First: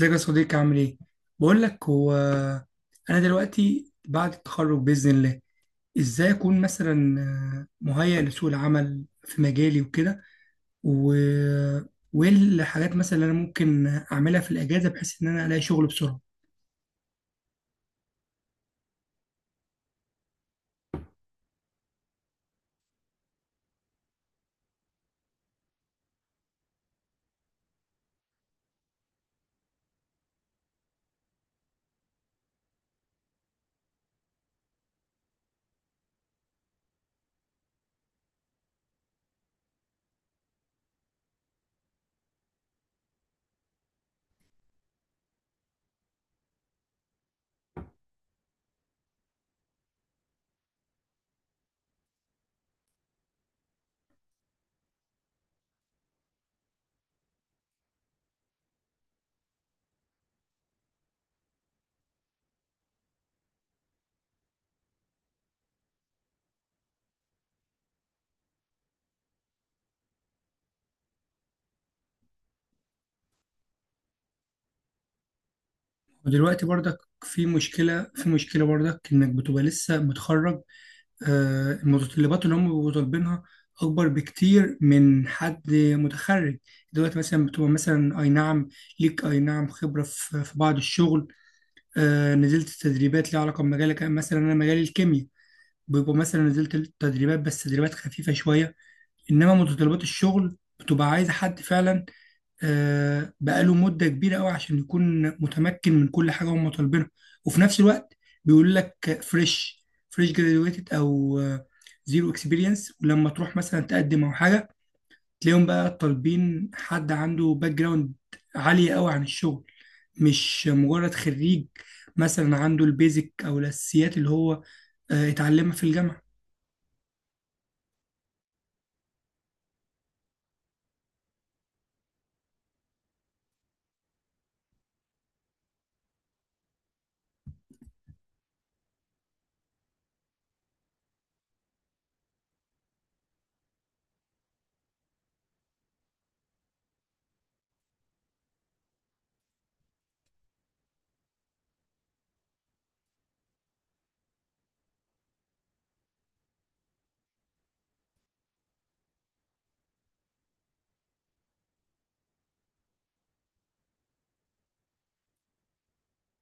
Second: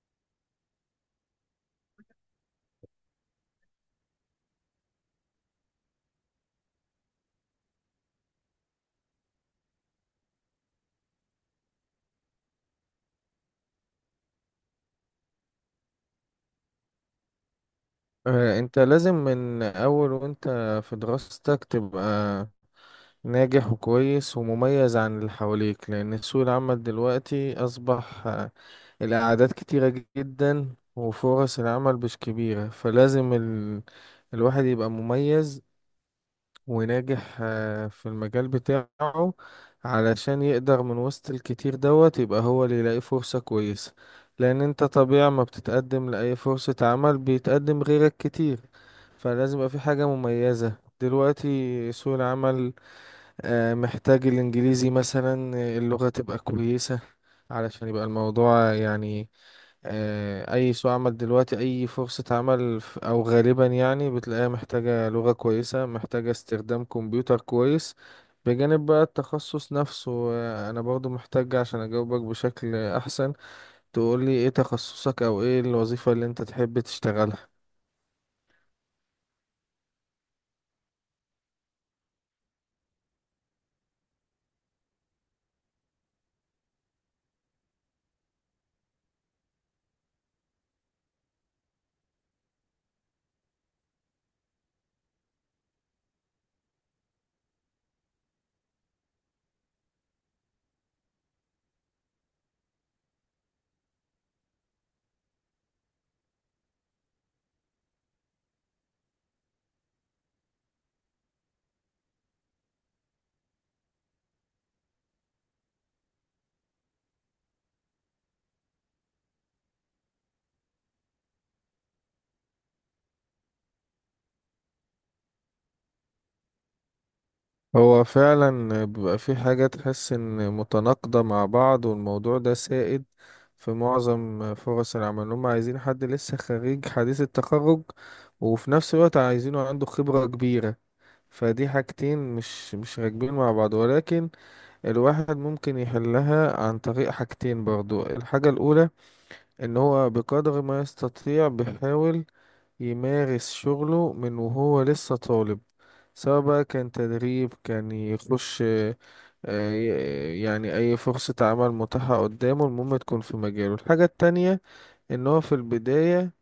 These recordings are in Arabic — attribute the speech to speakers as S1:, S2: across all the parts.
S1: ازيك يا صديقي؟ عامل ايه؟ بقول لك هو انا دلوقتي بعد التخرج باذن الله ازاي اكون مثلا مهيئ لسوق العمل في مجالي وكده و... وايه الحاجات مثلا اللي انا ممكن اعملها في الاجازه بحيث ان انا الاقي شغل بسرعه.
S2: انت لازم من اول وانت في دراستك تبقى ناجح وكويس ومميز عن اللي حواليك، لان سوق العمل دلوقتي اصبح الاعداد كتيرة جدا وفرص العمل مش كبيرة، فلازم الواحد يبقى مميز وناجح في المجال بتاعه علشان يقدر من وسط الكتير دوت يبقى هو اللي يلاقي فرصة كويسة. لأن انت طبيعي ما بتتقدم لأي فرصة عمل بيتقدم غيرك كتير، فلازم يبقى في حاجة مميزة. دلوقتي سوق العمل محتاج الإنجليزي، مثلا اللغة تبقى كويسة علشان يبقى الموضوع يعني اي سوق عمل دلوقتي، اي فرصة عمل او غالبا يعني بتلاقيها محتاجة لغة كويسة، محتاجة استخدام كمبيوتر كويس، بجانب بقى التخصص نفسه. انا برضو محتاج، عشان اجاوبك بشكل احسن، تقولي ايه تخصصك او ايه الوظيفة اللي انت
S1: ودلوقتي
S2: تحب
S1: برضك في
S2: تشتغلها.
S1: مشكله، في مشكله برضك انك بتبقى لسه متخرج. المتطلبات اللي هم بيبقوا طالبينها اكبر بكتير من حد متخرج. دلوقتي مثلا بتبقى مثلا اي نعم، ليك اي نعم خبره في بعض الشغل، نزلت تدريبات ليها علاقه بمجالك. أنا مثلا، مجالي الكيمياء، بيبقى مثلا نزلت تدريبات بس تدريبات خفيفه شويه، انما متطلبات الشغل بتبقى عايزه حد فعلا بقاله مدة كبيرة قوي عشان يكون متمكن من كل حاجة هم طالبينها. وفي نفس الوقت بيقول لك فريش جراديويتد او زيرو اكسبيرينس. ولما تروح مثلا تقدم او حاجة، تلاقيهم بقى طالبين حد عنده باك جراوند عالية قوي عن الشغل، مش مجرد خريج مثلا عنده البيزك او الاساسيات اللي هو اتعلمها في الجامعة.
S2: هو فعلا بيبقى في حاجة تحس ان متناقضة مع بعض، والموضوع ده سائد في معظم فرص العمل. هم عايزين حد لسه خريج حديث التخرج، وفي نفس الوقت عايزينه عنده خبرة كبيرة. فدي حاجتين مش راكبين مع بعض، ولكن الواحد ممكن يحلها عن طريق حاجتين برضو. الحاجة الأولى، ان هو بقدر ما يستطيع بيحاول يمارس شغله من وهو لسه طالب، سواء بقى كان تدريب، كان يخش آه، يعني أي فرصة عمل متاحة قدامه، المهم تكون في مجاله. الحاجة التانية، ان هو في البداية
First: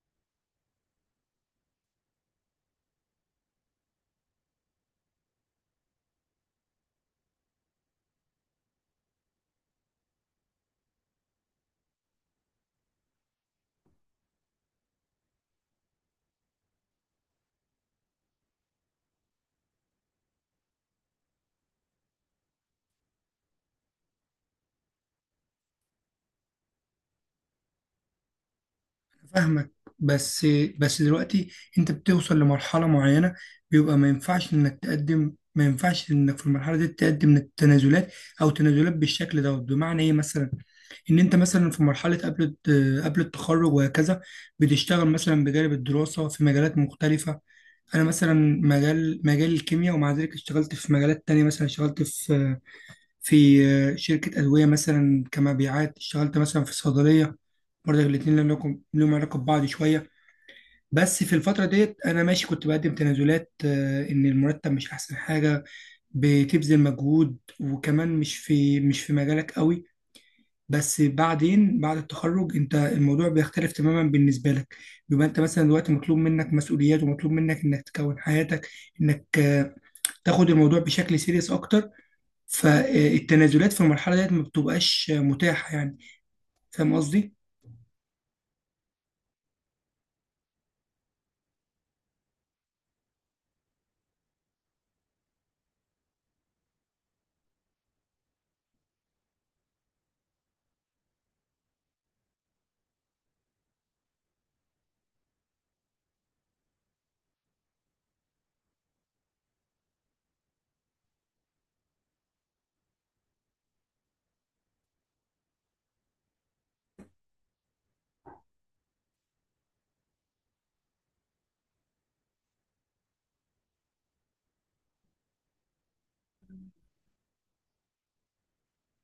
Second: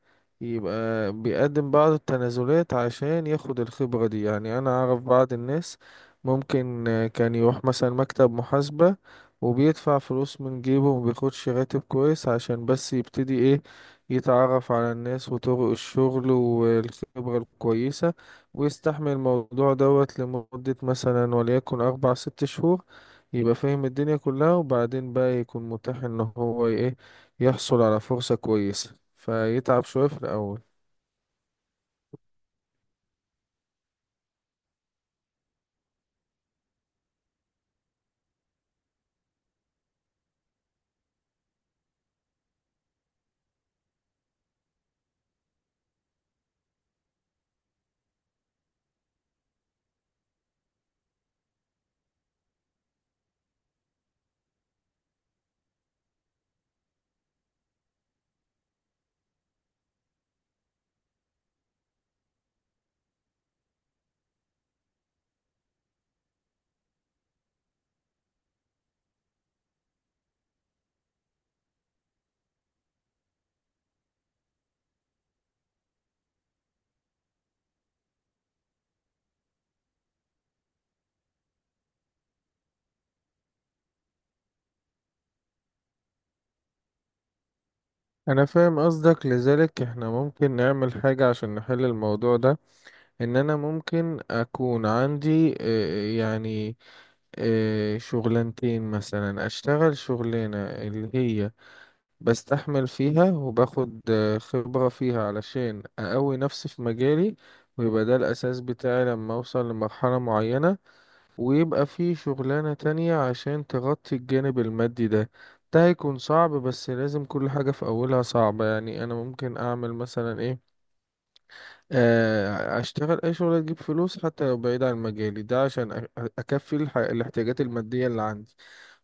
S2: يبقى بيقدم بعض التنازلات عشان ياخد الخبرة دي. يعني انا اعرف بعض الناس ممكن كان يروح مثلا مكتب محاسبة وبيدفع فلوس من جيبه ومبياخدش راتب كويس عشان بس يبتدي ايه، يتعرف على الناس وطرق الشغل والخبرة الكويسة، ويستحمل الموضوع دوت لمدة مثلا وليكن أربع ست شهور، يبقى فاهم الدنيا كلها، وبعدين بقى يكون متاح ان هو ايه، يحصل على فرصة كويسة،
S1: فاهمك.
S2: فيتعب شوية في
S1: بس،
S2: الأول.
S1: بس دلوقتي انت بتوصل لمرحلة معينة بيبقى ما ينفعش انك تقدم، ما ينفعش انك في المرحلة دي تقدم التنازلات او تنازلات بالشكل ده. بمعنى ايه مثلا؟ ان انت مثلا في مرحله قبل التخرج وهكذا بتشتغل مثلا بجانب الدراسه في مجالات مختلفه. انا مثلا مجال الكيمياء، ومع ذلك اشتغلت في مجالات تانية. مثلا اشتغلت في شركة أدوية مثلا كمبيعات، اشتغلت مثلا في صيدلية، برضه الاتنين لهم لهم علاقة ببعض شوية. بس في الفترة ديت أنا ماشي كنت بقدم تنازلات إن المرتب مش أحسن حاجة، بتبذل مجهود، وكمان مش في مجالك قوي. بس بعدين بعد التخرج أنت الموضوع بيختلف تماما بالنسبة لك. بيبقى أنت مثلا دلوقتي مطلوب منك مسؤوليات، ومطلوب منك إنك تكون حياتك، إنك تاخد الموضوع بشكل سيريس أكتر. فالتنازلات في المرحلة ديت ما بتبقاش متاحة يعني. فاهم قصدي؟
S2: أنا فاهم قصدك، لذلك إحنا ممكن نعمل حاجة عشان نحل الموضوع ده. إن أنا ممكن أكون عندي يعني شغلانتين، مثلا أشتغل شغلانة اللي هي بستحمل فيها وباخد خبرة فيها علشان أقوي نفسي في مجالي، ويبقى ده الأساس بتاعي لما أوصل لمرحلة معينة. ويبقى في شغلانة تانية عشان تغطي الجانب المادي ده. ده هيكون صعب، بس لازم، كل حاجة في أولها صعبة. يعني أنا ممكن أعمل مثلا إيه، أشتغل أي شغلة تجيب فلوس حتى لو بعيد عن مجالي، ده عشان أكفي الاحتياجات المادية اللي عندي،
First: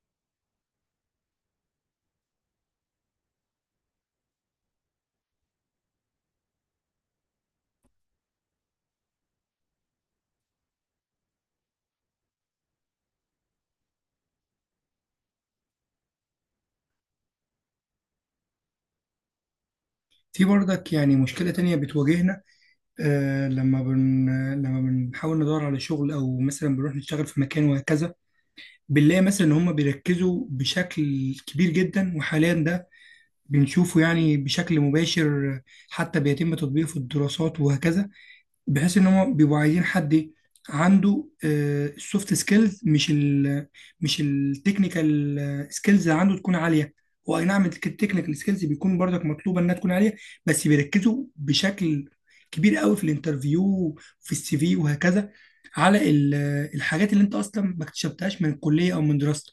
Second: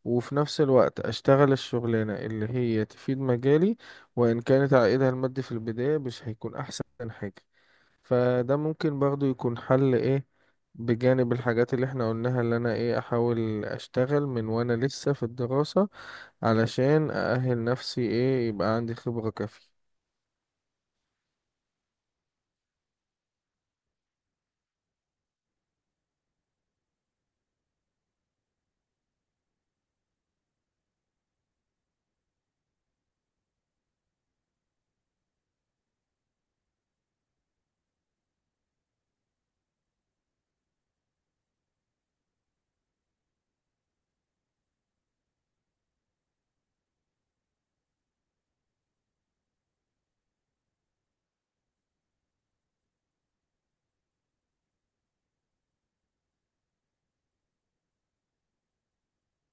S2: وفي نفس الوقت أشتغل الشغلانة اللي هي تفيد مجالي، وإن كانت عائدها المادي في البداية مش هيكون أحسن حاجة. فده ممكن برضو يكون حل ايه، بجانب الحاجات اللي احنا قلناها، اللي انا ايه احاول اشتغل من وانا لسه في الدراسة علشان اأهل نفسي، ايه يبقى عندي خبرة كافية.
S1: في برضك يعني مشكلة تانية بتواجهنا. آه لما بن لما بنحاول ندور على شغل، أو مثلا بنروح نشتغل في مكان وهكذا، بنلاقي مثلا إن هما بيركزوا بشكل كبير جدا، وحاليا ده بنشوفه يعني بشكل مباشر، حتى بيتم تطبيقه في الدراسات وهكذا، بحيث ان هم بيبقوا عايزين حد عنده السوفت سكيلز، مش التكنيكال سكيلز، اللي عنده تكون عاليه. هو اي نعم التكنيكال سكيلز بيكون برضك مطلوبه انها تكون عاليه، بس بيركزوا بشكل كبير قوي في الانترفيو، في السي في وهكذا على الحاجات اللي انت اصلا ما اكتسبتهاش من الكليه او من دراستك.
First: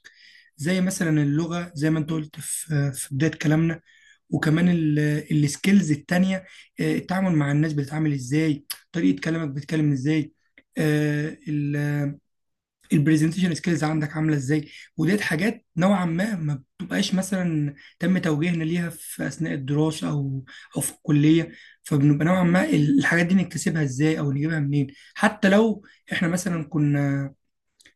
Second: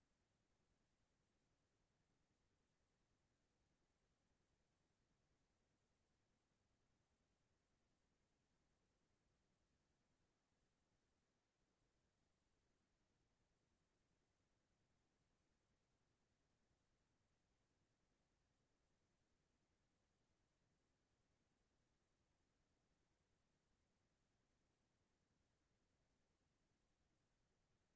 S1: زي مثلا اللغه، زي ما انت قلت في بدايه كلامنا، وكمان السكيلز التانية. التعامل مع الناس بتتعامل ازاي، طريقة كلامك بتتكلم ازاي، آه، ال- البرزنتيشن سكيلز عندك عاملة ازاي. وديت حاجات نوعا ما ما بتبقاش مثلا تم توجيهنا ليها في أثناء الدراسة، أو أو في الكلية. فبنبقى نوعا ما الحاجات دي نكتسبها ازاي أو نجيبها منين؟ حتى لو احنا مثلا كنا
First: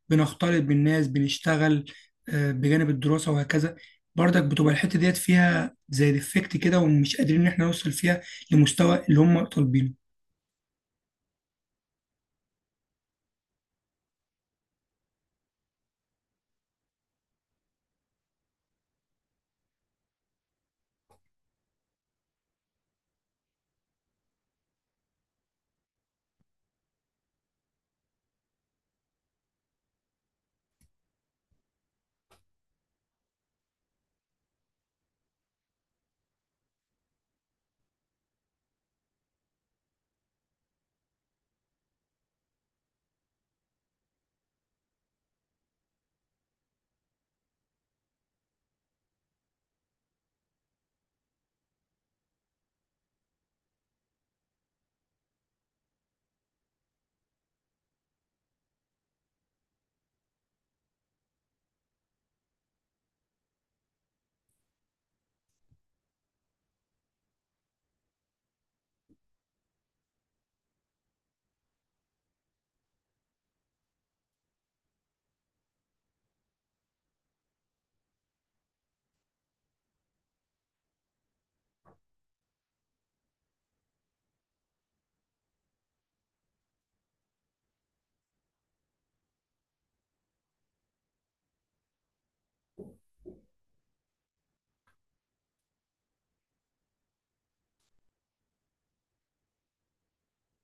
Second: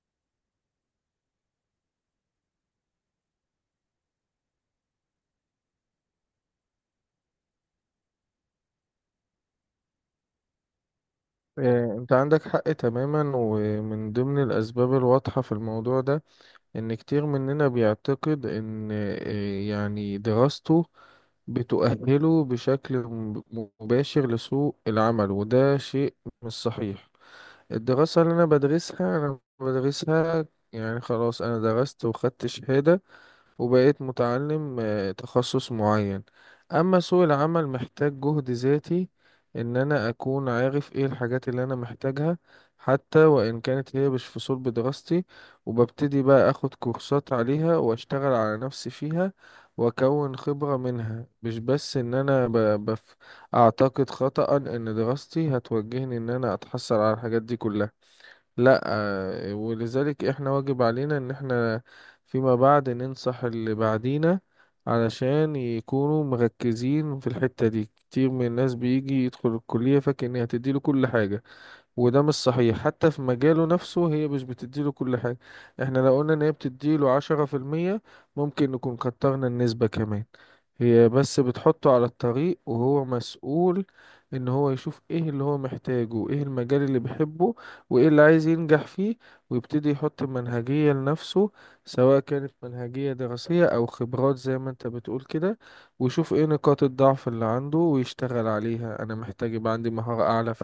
S1: بنختلط بالناس، بنشتغل بجانب الدراسة وهكذا، برضك بتبقى الحتة ديت فيها زي ديفكت كده، ومش قادرين إن احنا نوصل فيها لمستوى اللي هم طالبينه.
S2: إيه، انت عندك حق تماما. ومن ضمن الاسباب الواضحة في الموضوع ده ان كتير مننا بيعتقد ان إيه يعني دراسته بتؤهله بشكل مباشر لسوق العمل، وده شيء مش صحيح. الدراسة اللي أنا بدرسها أنا بدرسها يعني خلاص، أنا درست وخدت شهادة وبقيت متعلم تخصص معين. أما سوق العمل محتاج جهد ذاتي، إن أنا أكون عارف إيه الحاجات اللي أنا محتاجها، حتى وإن كانت هي مش في صلب دراستي، وببتدي بقى أخد كورسات عليها وأشتغل على نفسي فيها وأكون خبرة منها. مش بس إن أنا أعتقد خطأ إن دراستي هتوجهني إن أنا أتحصل على الحاجات دي كلها. لا. ولذلك احنا واجب علينا ان احنا فيما بعد ننصح اللي بعدينا علشان يكونوا مركزين في الحتة دي. كتير من الناس بيجي يدخل الكلية فاكر ان هتديله كل حاجة، وده مش صحيح. حتى في مجاله نفسه هي مش بتديله كل حاجة. احنا لو قلنا ان هي بتديله 10% ممكن نكون كترنا النسبة كمان. هي بس بتحطه على الطريق، وهو مسؤول ان هو يشوف ايه اللي هو محتاجه، ايه المجال اللي بيحبه، وايه اللي عايز ينجح فيه، ويبتدي يحط منهجية لنفسه، سواء كانت منهجية دراسية او خبرات زي ما انت بتقول كده. ويشوف ايه نقاط الضعف اللي عنده ويشتغل عليها. انا محتاج يبقى عندي مهارة اعلى في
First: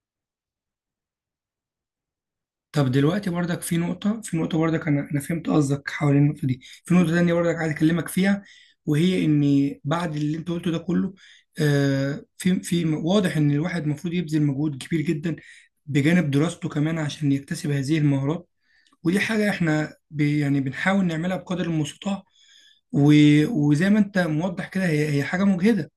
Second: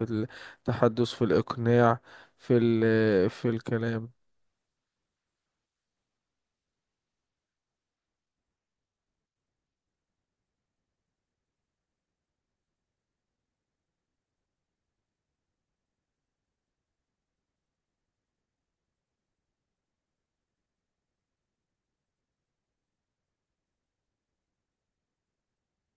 S2: تحدث، في الإقناع، في
S1: طب دلوقتي
S2: ال في
S1: برضك في
S2: الكلام.
S1: نقطة، في نقطة برضك. أنا فهمت قصدك حوالين النقطة دي. في نقطة تانية برضك عايز أكلمك فيها، وهي إن بعد اللي أنت قلته ده كله، في واضح إن الواحد المفروض يبذل مجهود كبير جدا بجانب دراسته كمان عشان يكتسب هذه المهارات. ودي حاجة احنا يعني بنحاول نعملها بقدر المستطاع. وزي ما انت موضح كده، هي حاجه مجهده.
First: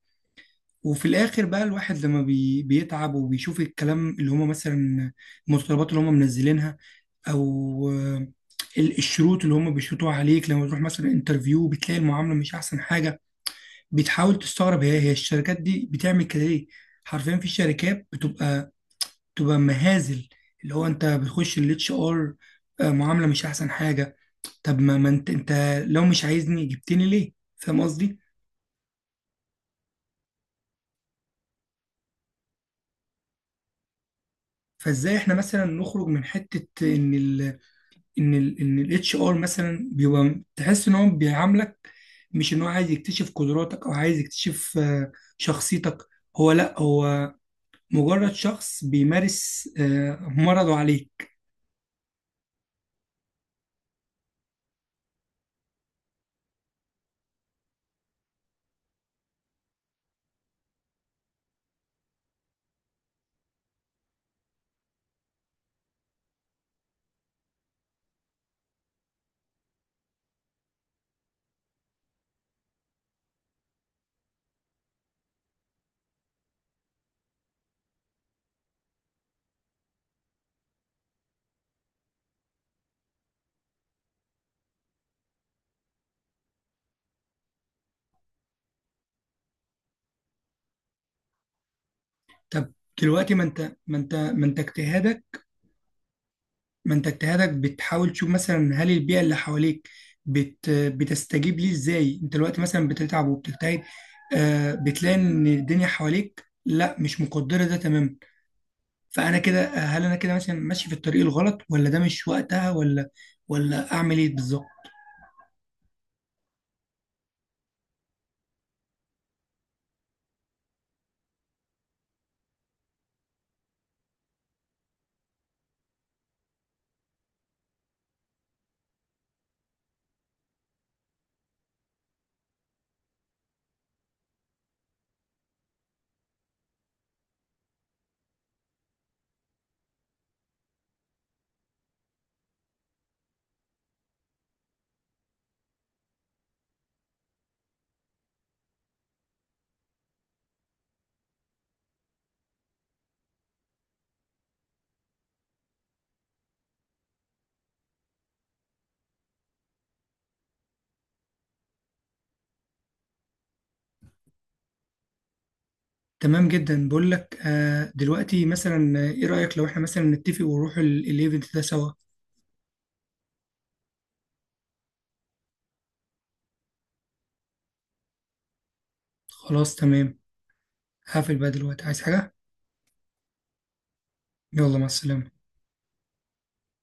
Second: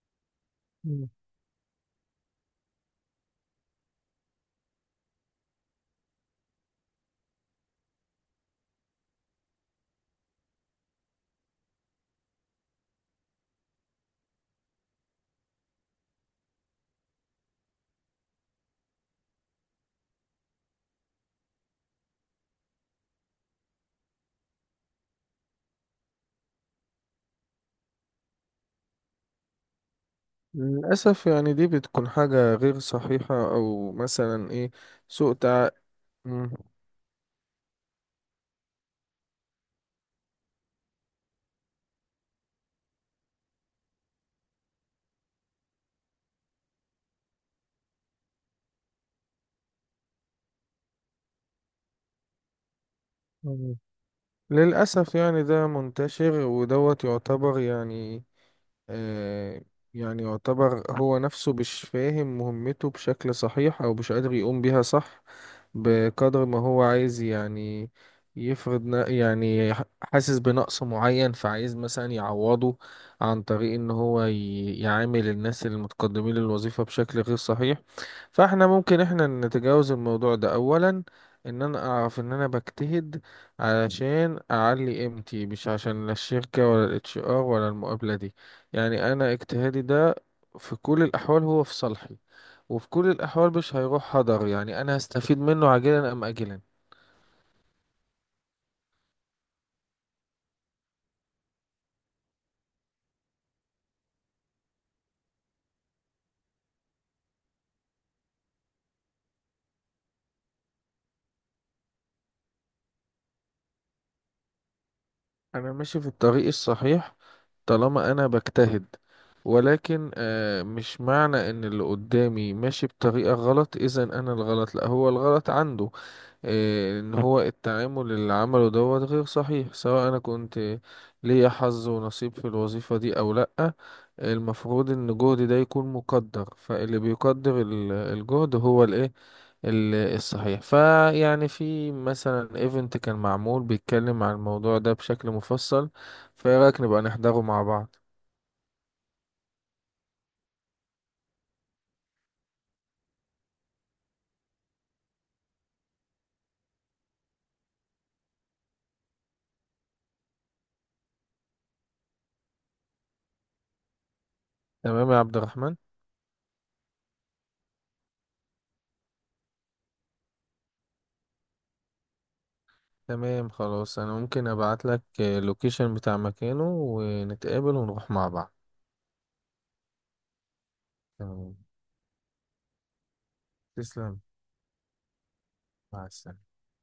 S1: وفي
S2: مم.
S1: الاخر بقى الواحد لما بيتعب وبيشوف الكلام اللي هم مثلا المتطلبات اللي هم منزلينها، او آه، الشروط اللي هم بيشروطوها عليك لما تروح مثلا انترفيو، بتلاقي المعامله مش احسن حاجه. بتحاول تستغرب، هي الشركات دي بتعمل كده ليه؟ حرفيا في شركات بتبقى مهازل. اللي هو انت بتخش الاتش ار، معامله مش احسن حاجه. طب ما انت انت لو مش عايزني جبتني ليه؟ فاهم قصدي؟
S2: للأسف يعني دي بتكون حاجة غير صحيحة، أو مثلا إيه،
S1: فازاي احنا
S2: سوء
S1: مثلا
S2: تع...
S1: نخرج من
S2: مم.
S1: حته ان ان ال ان الاتش ار مثلا بيبقى تحس ان هو بيعاملك مش ان هو عايز يكتشف قدراتك، او عايز يكتشف شخصيتك؟ هو لا هو مجرد شخص بيمارس مرضه عليك.
S2: مم. للأسف يعني ده منتشر، ودوت يعتبر يعني آه، يعني يعتبر هو نفسه مش فاهم مهمته بشكل صحيح، أو مش قادر يقوم بيها صح بقدر ما هو عايز. يعني يفرض يعني حاسس بنقص معين فعايز مثلا يعوضه عن طريق ان هو يعامل الناس المتقدمين للوظيفة بشكل غير صحيح. فاحنا ممكن احنا نتجاوز الموضوع ده. اولا ان انا اعرف ان انا بجتهد علشان اعلي قيمتي، مش عشان لا الشركة، ولا الاتش ار، ولا المقابلة دي. يعني انا اجتهادي ده في كل الاحوال هو في صالحي،
S1: طب
S2: وفي كل
S1: دلوقتي
S2: الاحوال مش هيروح
S1: ما
S2: هدر،
S1: انت
S2: يعني انا هستفيد
S1: اجتهادك
S2: منه عاجلا ام اجلا.
S1: ما انت اجتهادك بتحاول تشوف مثلا هل البيئه اللي حواليك بتستجيب ليه ازاي. انت دلوقتي مثلا بتتعب وبتجتهد، بتلاقي ان الدنيا حواليك لا، مش مقدره ده تماما. فانا كده، هل انا كده مثلا ماشي في الطريق الغلط، ولا ده مش وقتها، ولا اعمل ايه بالظبط؟
S2: انا ماشي في الطريق الصحيح طالما انا بجتهد. ولكن مش معنى ان اللي قدامي ماشي بطريقة غلط اذا انا الغلط، لا، هو الغلط عنده. إيه، ان هو التعامل اللي عمله دوت غير صحيح، سواء انا كنت ليا حظ ونصيب في الوظيفة دي او لأ، المفروض ان جهدي ده يكون مقدر. فاللي بيقدر الجهد هو الايه الصحيح. فيعني في مثلا ايفنت كان معمول بيتكلم عن الموضوع ده بشكل مفصل، فايه رأيك نبقى نحضره مع بعض؟ تمام يا عبد الرحمن؟
S1: تمام جدا. بقول لك دلوقتي مثلا، ايه رايك لو احنا مثلا نتفق ونروح الايفنت ده سوا؟
S2: تمام، خلاص، انا ممكن ابعت لك اللوكيشن بتاع مكانه ونتقابل ونروح مع بعض.
S1: خلاص تمام. هقفل بقى
S2: تمام،
S1: دلوقتي، عايز حاجه؟
S2: تسلم.
S1: يلا، مع السلامه.
S2: مع السلامة.